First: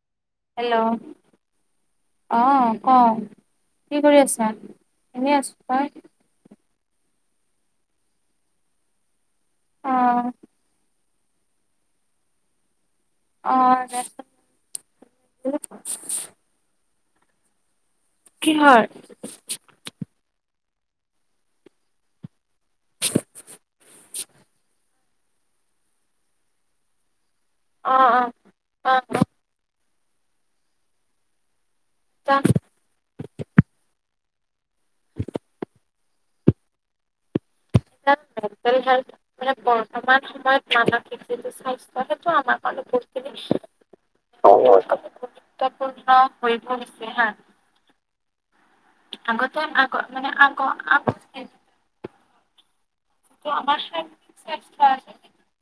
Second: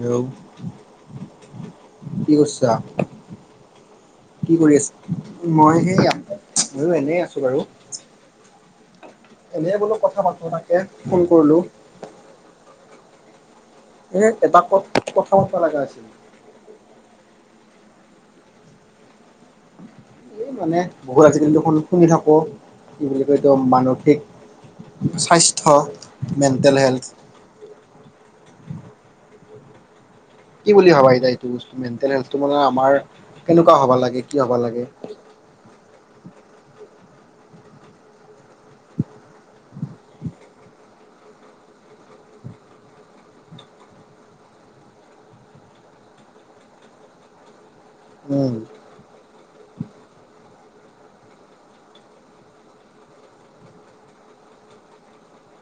Hello! Hello! কি কৰিছা? অঁ ক'। কি কৰি আছা? এনে আছো, তই? মইয়ো এনেই আছো বাৰু। এনে অ বোলো কথা পাতো তাকে ফোন কৰিলো। অ। এনে এটা ক কথা ক'ব লগা আছিল। কিহৰ? এই মানে বহুত আজিকালি দেখোন শুনি থাকো কি বুলি কয় এইটো মানসিক। স্বাস্থ্য মেণ্টেল হেল্থ। অ', অ',। অ', অ',। কি বুলি ভবা এ' এইটো বস্ত মেণ্টল হেল্থ তোমালোকে আমাৰ কেনেকুৱা হ'ব লাগে কি হ'ব লাগে? Mental health. মানে বৰ্তমান সময়ত মানে যিটো স্বাস্থ্য সেইটো আমাৰ কাৰণে বহুতখিনি। গুৰুত্বপূৰ্ণ হৈ পৰিছে হা। উম আগতে আগ- মানে আগ- আ। ত' আমাৰ শাৰ চেষ্ট আছে।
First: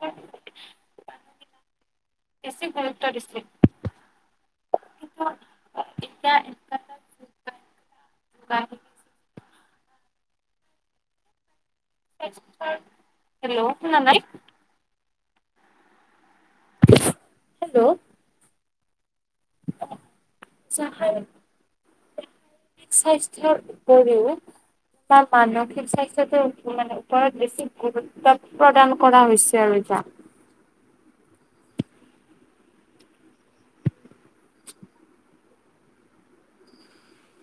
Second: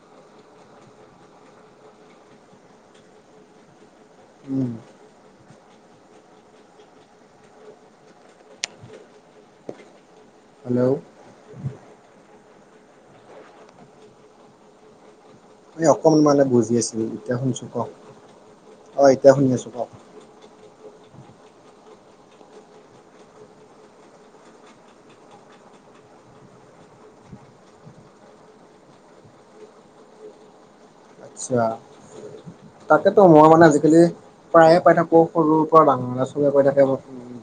বেছি গুৰুত্ব দিছিল। উম কিন্তু এতিয়া হেল্ল' হেল্ল' শুনা নাই। মনে অকন মানে বুজি আছিলো এতিয়া শুনিছো কওক হেল্ল' অ' এতিয়া শুনি আছো কওক। স্বাস্থ্যৰ উপৰিও। তাৰ মানসিক স্বাস্থ্যটো মানে ওপৰত বেছি গুৰুত্ব প্ৰদান কৰা হৈছে আৰু যাক। আচ্ছা তাকেতো মই মানে আজিকালি প্ৰায়ে পাই থাকো। সৰুৰ পৰা ডাঙৰ এ' চবে কৈ থাকে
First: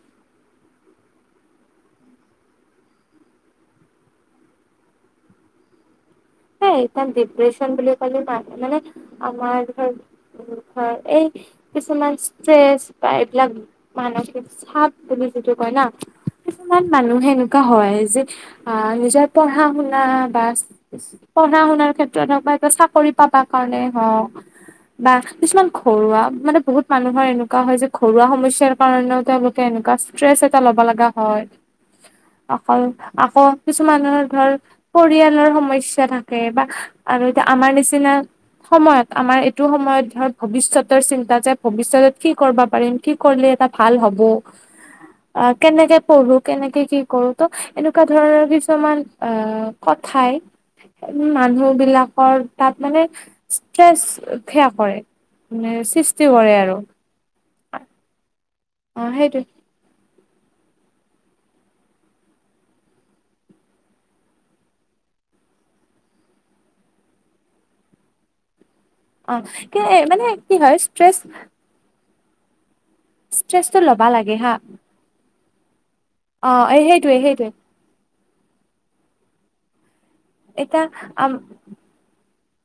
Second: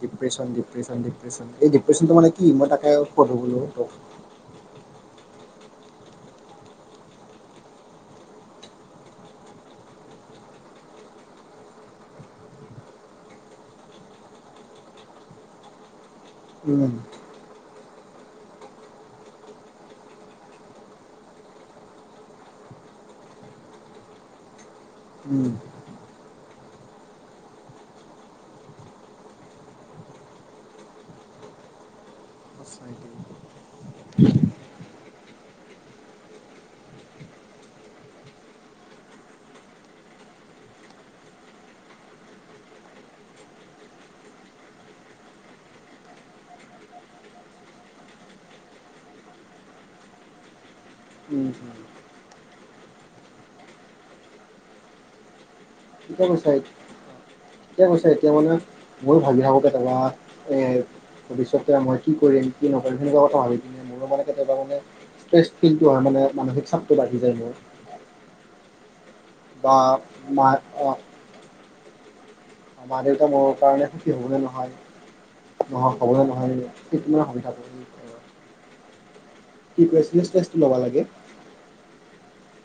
ডিপ্ৰেচন ডিপ্ৰেচন ডিপ্ৰেছন। এই ডিপ্ৰচনতটো মানে কি? মই তাকে খুধো বোলো তোক। সই এাৰ ডিপ্ৰেশচন বুলি ক'লে মানে- মানে আমাৰ। হয় এই কিছুমান ষ্টেচ পাই এবিলাক। মানসিক চাপ বুলি যিটো কয় না। কিছুমান উম মানুহ এনেকুৱা হয় যে আহ নিজৰ পঢ়া-শুনা বা। পঢ়া-শুনাৰ ক্ষেত্ৰত হওক বা এই চাকৰি পাবা কাৰণেই হওঁক। বা উম কিছুমান ঘৰুৱা মানে বহুত মানুহৰ এনেকুৱা হয় যে ঘৰুৱা সমস্যাৰ কাৰণেও তেওঁলোকে এনেকুৱা। ট্ৰেচ এটা ল'ব লগা হয়। সঁচাই আকৌ- দেই। আকৌ কিছুমানৰ ধৰ পৰিয়ালৰ সমস্যা থা। থাকে বা আৰু এতিয়া আমাৰ নিচিনা। সময়ত আমাৰ এইটো সময়ত ধৰ ভৱিষ্যতৰ চিন্তা, যে ভৱিষ্যতত কি কৰিব পাৰিম কি। কৰিলে এটা ভাল হ'ব। অ' কেনেকে পঢ়ো কেনেকে কি কৰো ত' এনেকুৱা ধৰণৰ কিছুমান অ'। কথাই। উম', মানুহ বিলাকৰ তাত মানে ষ্ট্ৰেচ সেয়া কৰে মানে। সৃষ্টি কৈছা কৰে আৰু এতিয়া কৈছা এতিয়া মানে অ ভাবি সেইটোৱে থাকো। কবাত এ। ভৱিষ্যতে মই কি কৰিম কি নকৰিম, সেনেকুৱা কথা ভাবি কিনে মোৰো মানে কেতিয়াবা মানে। ষ্ট্ৰেচ ফিল হয় মানে মানসিক চাপটো বাঢ়ি যায় মোৰ। অ' বা কি মানে মা কি হয় ষ্ট্ৰেচ। মা-দেউতা মোৰ ষ্ট্ৰেচটো কাৰণে ল'বা সুখী হ'ব লাগে হা নহয়। নহয় হ'ব অ নহয় এই সেইটোৱে কিতনা ভাবি সেইটোৱে থাকোঁ। [inaudible] এটা লাগে। আম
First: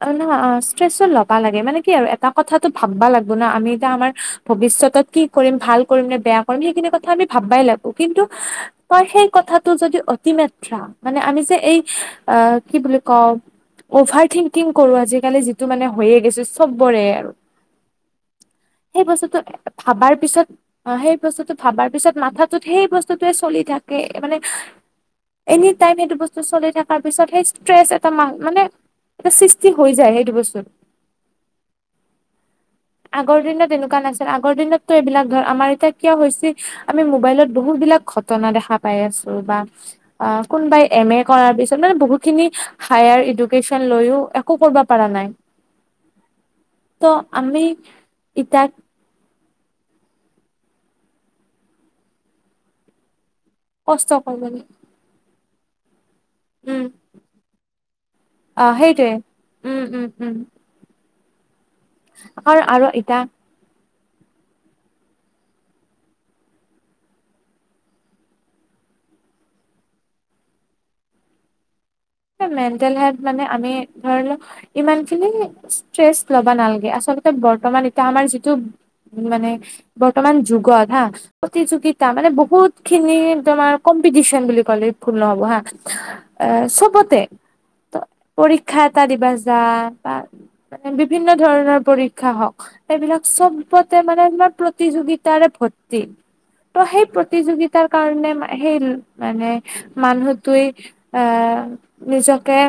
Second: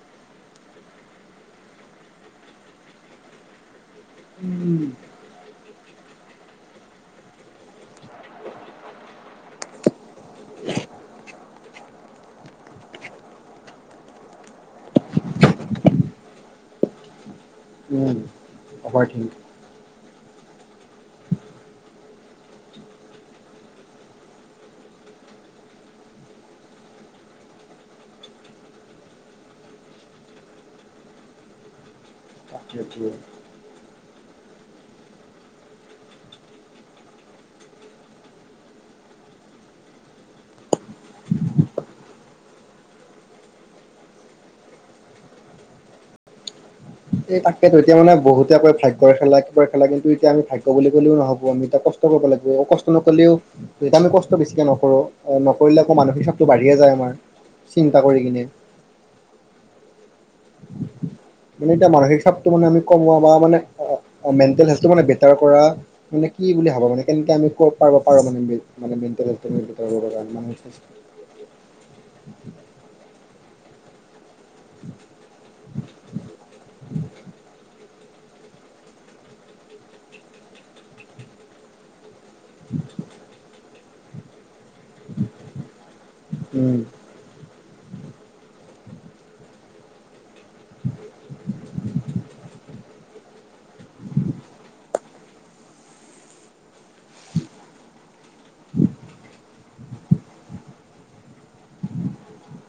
অ নহ অ ষ্ট্ৰেচো ল'বা লাগে, মানে কি আৰু এটা কথাটো ভাববা লাগিব না আমি এতিয়া আমাৰ ভৱিষ্যতত উম, কি কৰিম ভাল কৰিম নে বেয়া কৰিম, সেইখিনি কথা আমি ভাবাই লাগব, কিন্তু তই সেই কথাটো যদি অতি মাত্ৰা মানে আমি যে এই আহ কি বুলি কওঁ অভাৰ থিংকিং কৰো আজিকালি যিটো মানে হৈয়ে গৈছে চবৰে অভাৰ সেই থিংক বস্তুটো ভাবাৰ পিছত অ সেই বস্তুটো ভাবাৰ পিছত মাথাটোত সেই বস্তুটোৱে চলিয়ে থাকে, মানে এনি টাইম সেইটো বস্তু চলি থকাৰ পিছত সেই ষ্ট্ৰেছ এটা মা মানে এটা সৃষ্টি হৈ যায় সেইটো বস্তত। তাকেটো। আগৰ দিনত এনেকুৱা নাছি আগৰ দিনতো এইবিলাক ধৰ আমাৰ এতিয়া কিয় হৈছে, আমি মোবাইলত বহুত বিলাক ঘটনা দেখা পায় আছোঁ বা কোনবাই এম এ কৰাৰ পিছত মানে বহুতখিনি হাইয়াৰ এডুকেশ্বন লৈও একো কৰিব পৰা নাই। ত' এই আমি তাকেটো এতিয়া মানে বহুতিয়া ইতাক কৈ ভাই গৰ খেলা কিবা খেলা এতিয়া আমি ভাগ্য বুলি ক'লেও নহ'ব আমি এয়া কষ্ট কৰিব লাগিব অ কষ্ট নকৰিলেও যেতিয়া আমি কষ্ট কৰিব বেছিকৈ লাগিব নকৰোঁ, নকৰিলে আকৌ মানসিক চাপটো বাঢ়িয়ে যায় আমাৰ চিন্তা কৰি কিনে। অ সেইটোৱে। উম উম উম। মানে এতিয়া মানসিক চাপটো আৰু মানে আমি আৰু কমোৱা এতিয়া বা মানে মেণ্টেল হেলটো মানে বেটাৰ কৰা মানে কি বুলি ভাব মানে কেনকে আমি [unintelligible] [unintelligible] মেণ্টেল হেল্থ মানে আমি ধৰি লওঁ ইমানখিনি ষ্ট্ৰেচ লবা নালাগে, আচলতে বৰ্তমান এতিয়া আমাৰ যিটো মানে বৰ্তমান যুগত হা প্ৰতিযোগিতা মানে বহুত খিনি তোমাৰ কম্পিটিচন বুলি ক'লে ভুল নহ'ব হা আহ উম, চবতে পৰীক্ষা এটা দিব যা বা বিভিন্ন ধৰণৰ পৰীক্ষা হওঁক এইবিলাক চবতে মানে ইমান প্ৰতিযোগিতাৰে ভৰ্তি। ত' সেই প্ৰতিযোগিতাৰ কাৰণে সেই মানে মানুহটোৱে এ নিজকে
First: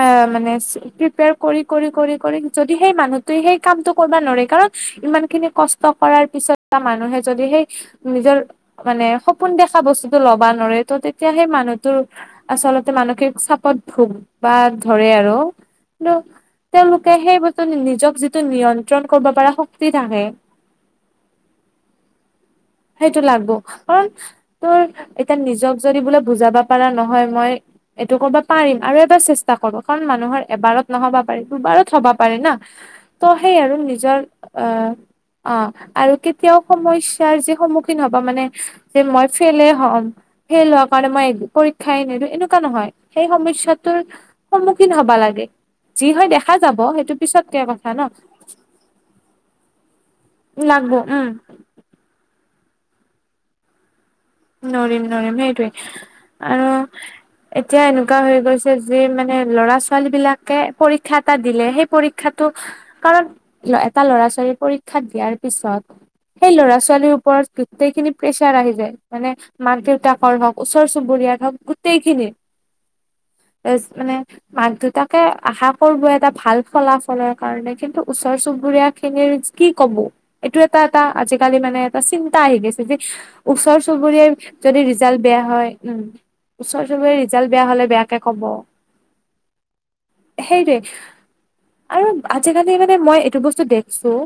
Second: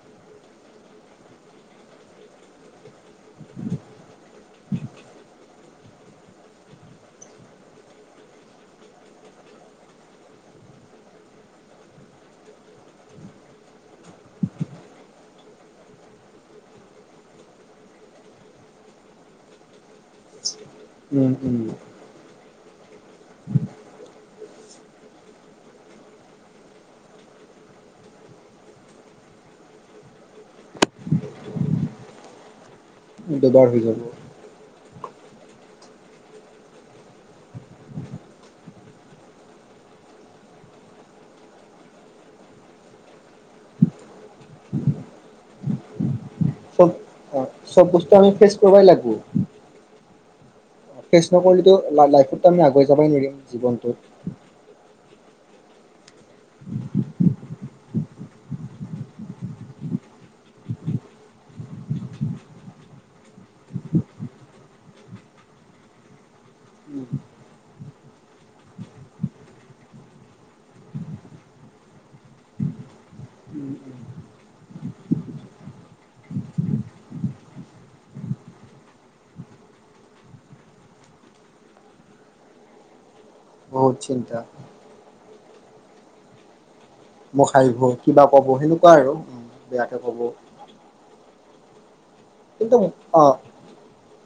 আ মানে প্ৰিপেয়াৰ কৰি-কৰি-কৰি-কৰি যদি সেই মানুহটো সেই কামতটো কৰিব নোৱাৰে কাৰণ ইমান খিনি কষ্ট কৰাৰ পিছত এটা মানুহে যদি সেই নিজৰ মানে সপোন দেখা বস্তুটো ল'বা নোৱাৰে ত' তেতিয়া সেই মানুহটোৰ আচলতে মানসিক চাপত ভোগ বা ধৰে আৰু কিন্তু তেওঁলোকে সেই বস্তু নিজক যিটো নিয়ন্ত্ৰণ কৰিব পাৰা শক্তি থাকে উম উম। সেইটো লাগিব, কাৰণ তোৰ এতিয়া নিজক যদি বোলে বুজাব পাৰা নহয় মই এইটো কৰিব পাৰিম আৰু চেষ্টা কৰব, কাৰণ মানুহৰ এবাৰত নহ'ব পাৰে দুবাৰত হ'ব পাৰে না। ত' সেই দুবাৰ আৰু হৈ যাব। নিজৰ আহ অ আৰু কেতিয়াও সমস্যাৰ যে সন্মুখীন হ'ব মানে যে মই ফেইলে হম ফেইল হোৱা কাৰণে মই এক পৰীক্ষায় নিদেও এনেকুৱা নহয় সেই সমস্যাত সন্মুখীন হ'বা লাগে, যি হয় দেখা যাব চব সেইটো পিছতকে চব কথা বস্তু ন আমি ফেচ কৰিবই লাগিব। লাগব ফেচ উম নকৰিলেটো লাভ নাই, তেতিয়া আমি আগুৱাই যাবই নোৱাৰিম জীৱনত। নোৱাৰিম, নোৱাৰিম, সেইটোৱে আৰু এতিয়া এনেকুৱা হৈ গৈছে যে মানে, ল'ৰা-ছোৱালী বিলাকে পৰীক্ষা এটা দিলে সেই পৰীক্ষ শিক্ষাতো কাৰণ, এটা ল'ৰা-ছোৱালী পৰীক্ষা দিয়াৰ পিছত সেই ল'ৰা-ছোৱালীৰ ওপৰত, গোটেই খিনি প্ৰেচাৰ আহি যায়। মানে মাক-দেউতাকৰ হওক, ওচৰ-চুবুৰীয়াৰ হওক গোটেইখিনিৰ। তাৰপিচত মানে। মাক-দেউতাকে আশা কৰিব এটা ভাল ফলাফলৰ কাৰণে, কিন্তু ওচৰ-চুবুৰীয়া খিনিৰ কি ক'ব এইটো এটা এটা, আজিকালি মানে এটা চিন্তা আহি গৈছে, যে ওচৰ বহুত চুবুৰীয়াৰ চিন্তা যদি ৰিজাল্ট বেয়া হয়, উম। ওচৰ চুবুৰীয়াৰ ৰিজাল্ট মোক বেয়া হাঁহিব, হলে বেয়াকে কিবা ক'ব সেনেকুৱা আৰু। বেয়াকে ক'ব। সেইটোৱে আৰু কিন্তু আজিকালি মানে, মই অ এইটো বস্তু দেখিছোঁ।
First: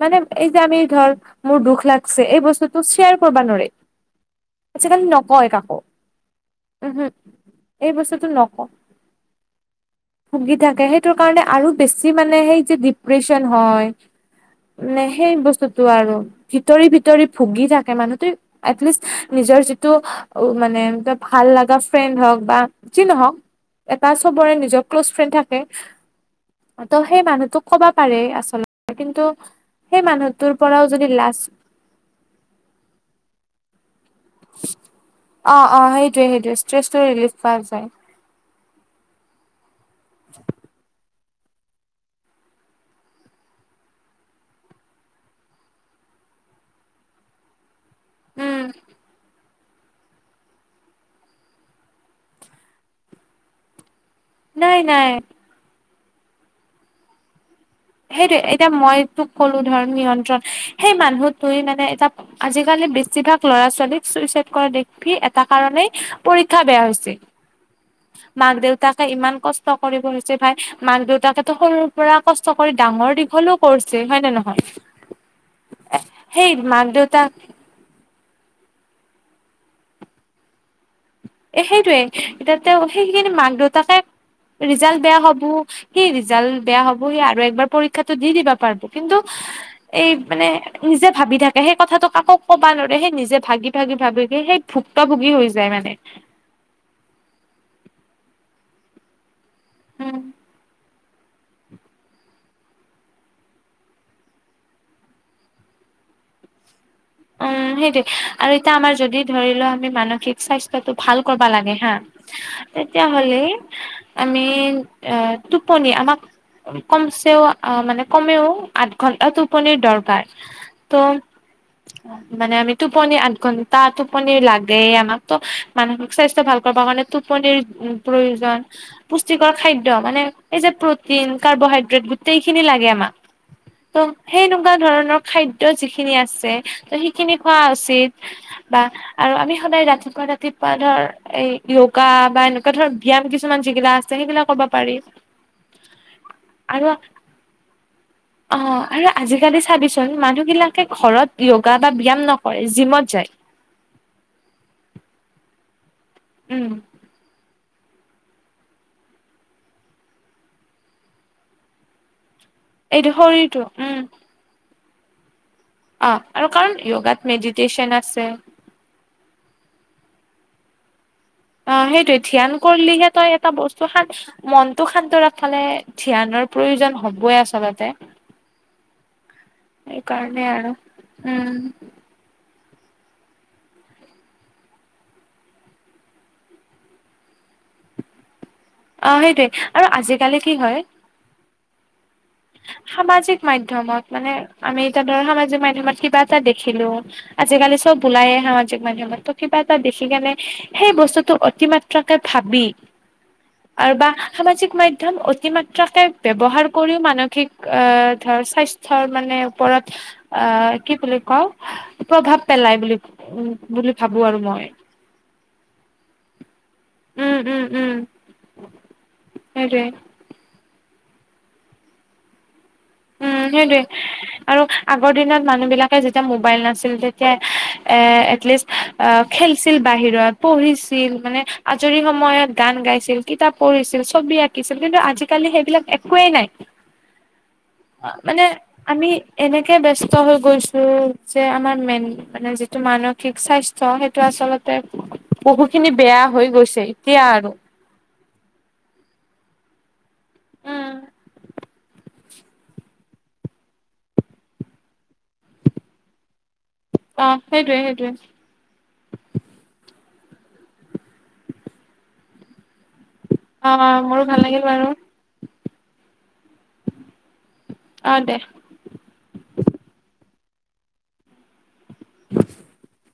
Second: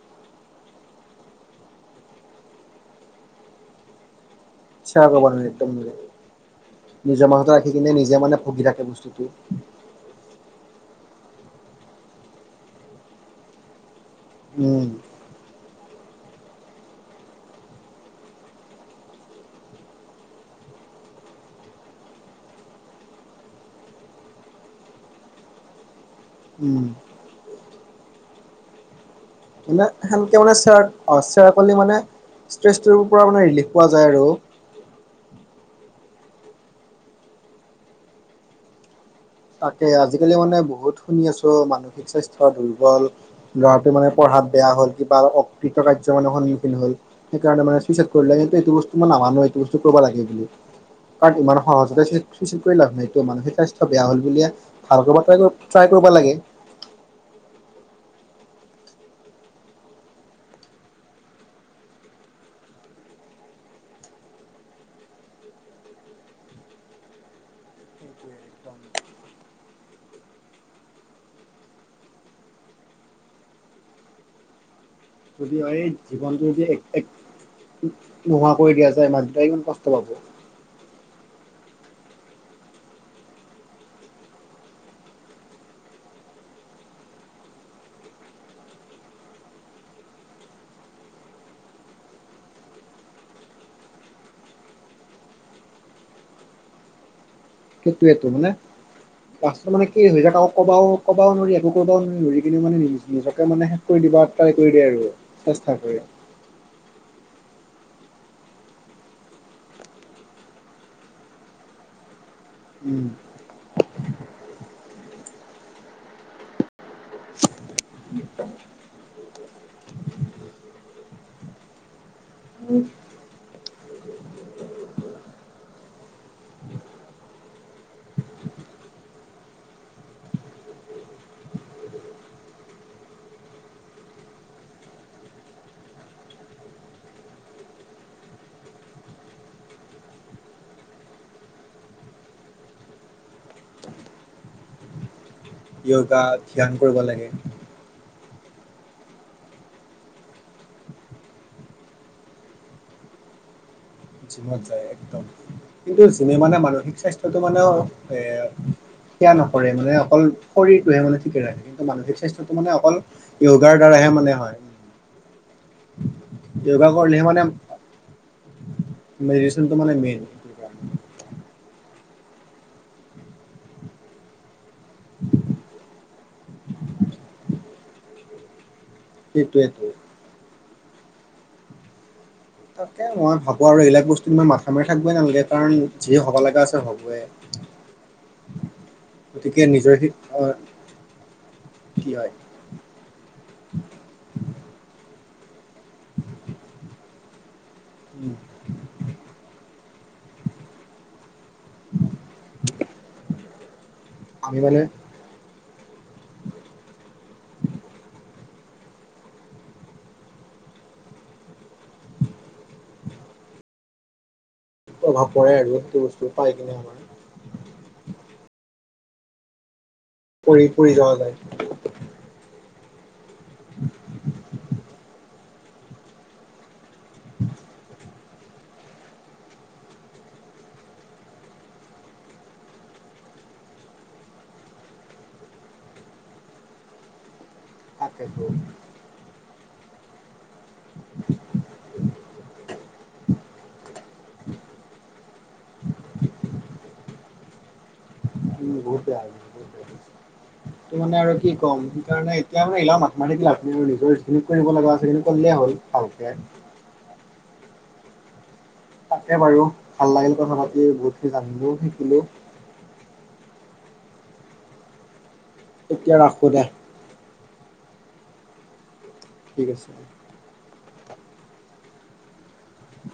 মানে এই যে, আমি ধৰ, মোৰ দুখ লাগছে এই বস্তু টো শ্বেয়াৰ কৰবা নোৱাৰে, আজিকালি শ্বেয়াৰ কৰিব নোৱাৰি নকয় একদম কাকো। উমহু নিজৰ মাজতে ৰাখি এই কিনে, নিজে বস্তুটো মানে ভুগি নকয় থাকে বস্তুটো। ভুগি থাকে, সেইটো কাৰণে আৰু বেছি মানে, সেই যে ডিপ্ৰচন হয়। উম মানে সেই বস্তুতো আৰু, ভিতৰি, ভিতৰি ভুগি থাকে মানুহটোই এটলিষ্ট, নিজৰ যিটো, মানে ত', ভাল লগা ফ্ৰেণ্ড হওঁক বা যি নহওঁক, এটা চবৰে নিজৰ ক্ল'জ ফ্ৰেণ্ড থাকে। উম ত' সেই মানুহটোক ক'বা পাৰে আচলতে, কিন্তু এনে সেই সেনেকে মানুহটোৰ মানে, পৰাও শ্বেয়াৰ যদি অ', লাজ শ্বেয়াৰ কৰলি মানে, ষ্ট্ৰেছটোৰ পৰা মানে ৰিলিফ পোৱা যায় আৰু। অ', অ', সেইটোৱে, সেইটোৱে ষ্ট্ৰেছটো ৰিলিফ পোৱা যায়। তাকে আজিকালি মানে বহুত শুনি আছোঁ, মানসিক স্বাস্থ্য দুৰ্বল। ল'ৰাটো মানে পঢ়াত বেয়া হ'ল, কিবা হ'ল। অকৃতকাৰ্য মানে সন্মুখীন হ'ল। সেইকাৰণে মানে চুইচাইড কৰিলে, সেইটো, উম এইটো বস্তু মই নামানোৱেই। হুলস্থুল কৰবা লাগে বুলি, কাৰণ, ইমান সহজতে চে চুইচাইড কৰি লাভ নাইটো, মানসিক স্বাস্থ্য বেয়া হ'ল বুলিয়ে, নাই নাই ভালটো কৰিব ট্ৰাই কৰিব লাগে। সেইটো, এতিয়া মই তোক ক'লো ধৰ, নিয়ন্ত্ৰণ সেই মানুহটোই মানে এটা আজিকালি বেছিভাগ ল'ৰা-ছোৱালীক চুইচাইদ কৰা দেখি, এটা কাৰনেই, পৰীক্ষা বেয়া হৈছে। [inaudible] মাক-দেউতাকে ইমান কষ্ট কৰি পঢ়াইছে ভাই, মাক-দেউতাকেটো সৰুৰ পৰা কষ্ট কষ্ট কৰি ডাঙৰ-দীঘলও কৰিছে হয়নে, নহয়? যদি হয় জীৱনটো সেই যদি এক, মাক দেউতাক একো নোহোৱা কৰি দিয়া যায়, মা-দেউতাই কিমান কষ্ট পাব? এ, সেইটোৱেই এতিয়া, তেওঁ সেইখিনি মাক-দেউতাকে ৰিজাল্ট বেয়া হ'ব সেই ৰিজাল্ট বেয়া হ'ব, সি আৰু একবাৰ পৰীক্ষাটো দি পাৰব কিন্তু এই মানে নিজে ভাবি থাকে, সেই কথাটো কাকো ক'বা নৰে। সেই নিজে, ভাগি-ভাগি, ভাবি ভাগি সেই ভুক্তভুগী হৈ যায় মানে। সেইটোৱেতো, মানে লাষ্টত মানে কি উম হৈ যায়, কাকো ক'বাও ক'বাও নৰি, একো কৰিবাও নৰি, নৰি কিনে মানে, নিজ নিজকে মানে শেষ কৰি দিবা ট্ৰাই কৰি দিয়ে আৰু। চেষ্টা কৰে। অ', সেইটোৱে, আৰু এতিয়া আমাৰ যদি ধৰি লওঁ, আমি মানসিক স্বাস্থ্যটো ভাল কৰবা লাগে হা। [inaudible] তেতিয়া হ'লে আমি আ, টোপনি আমাক কমচেও, আ, মানে কমেও আঠ ঘণ্টা টোপনিৰ দৰকাৰ। ত' মানে, আমি টোপনি আঠঘন টা টোপনি লাগেই আমাক, তো মানসিক স্বাস্থ্য ভাল কৰবা কাৰণে টোপনিৰ প্ৰয়োজন। পুষ্টিকৰ খাদ্য, মানে এই যে প্ৰটিন, কাৰ্বহাইড্ৰেট গোটেইখিনি লাগে আমাক। তো, সেইনেকুৱা ধৰণৰ খাদ্য যিখিনি আছে, তো সেইখিনি খোৱা উচিত। বা আৰু আমি সদায় ৰাতিপুৱা, ৰাতিপুৱা ধৰ এই যোগা বা এনেকুৱা ধৰ ব্যায়াম কিছুমান, যিগিলা আছে। সেইগিলা কৰবা পাৰি। য়গা ধ্যান কৰিব লাগে। অ'আৰু আজি-কালি চাবিচোন, মানুহ গিলাকে ঘৰত যোগা এটা ব্যায়াম নকৰে, জিমত যায়। জিমত যায় একদম কিন্তু, জিমে মানে উম মানসিক স্বাস্থ্যটো মানে অ এ, কেয়াৰ নকৰে, মানে অকল শৰীৰটোহে মানে ঠিকে ৰাখে। কিন্তু, মানসিক স্বাস্থ্য সেইটো মানে অকল এইটো শৰীৰটো যোগাৰ উম দ্বাৰাহে মানে হয়। অ'আৰু কাৰণ যোগাত মেডিটেশ্যন আছে। মেডিচনটো মানে মেইন। অ'হেইটো ধ্যান কৰিলি তই এটা বস্তু খান। মনটো শান্ত ৰাখৱ ফালে ধ্যানৰ প্ৰয়োজন হবই আচলতে। সেইটোৱেতো। কাৰণে আৰু উম। এই মই ভাবো আৰু এইবিলাক বস্তু মই মাথা মাৰি থাকিবে নালাগে। কাৰণ যিয়ে হব লগা আছে হ'বই। অ সেইটোৱে গতিকে আৰু নিজৰ সি আজিকালি হয়, কি কি হয়। সামাজিক মাধ্যমত মানে, আমি এতিয়া ধৰ সামাজিক মাধ্যমত কিবা এটা দেখিলো। আজিকালি চব ওলায় আহে সামাজিক মাধ্যমত, কিবা এটা দেখি কেনে সেই বস্তুতটো অতিমাত্ৰ। তোকে ভাবি আৰু বা। আমি সামাজিক মানে মাধ্যম অতিমাত্ৰাকে ব্যৱহাৰ কৰিও মানৱ। ঠিক অ ধৰ স্বাস্থ্যৰ মানে ওপৰত। আ কি বুলি কওঁ, প্ৰভাৱ পেলাই বুলি উ বুলি ভাবো আৰু মই। প্ৰভাৱ পৰে আৰু যিটো বস্তু পাই কিনো আমাৰ। উম, উম, উম, সেইটোৱে। পৰি পৰি লৈ যায়। উম, সেইটোৱে। আৰু আগৰ দিনত মানুহ বিলাকে যেতিয়া মোবাইল নাছিল, তেতিয়া এ এটলিষ্ট। অ 'খেলছিল বাহিৰত পঢ়িছিল মানে আজৰি সময়ত গান গাইছিল। কিতাপ পঢ়িছিল, ছবি আঁকিছিল, কিন্তু আজিকালি সেইবিলাক একোৱেই নাই। অ' মানে তাকেতো আমি এনেকে ব্যস্ত হৈ গৈছো, যে আমাৰ মেইন। মানে যিটো মানসিক স্বাস্থ্য সেইটো আচলতে। বহু খিনি বেয়া হৈ গৈছে, এতিয়া আৰু। উম, বহুত বেয়া। উম শুন আৰু কি কম, যি কাৰণে এতিয়া আৰু ইয়াৰ মাথা মাৰি লাভ কৰিব লগা হৈছে। যি কৰিব লগা আছে সেই কৰিলেই হ'ল। ভালকে। অ' সেইটোৱে, সেইটোৱে। তাকে বাৰু ভাল লাগিল কথা পাতি, বহুতখিনি জানিলোও শিকিলোঁ। অ'অ, মোৰো ভাল লাগিল বাৰু। এতিয়া ৰাখো দে। অ'দে। ঠিক আছে দে। [inaudible]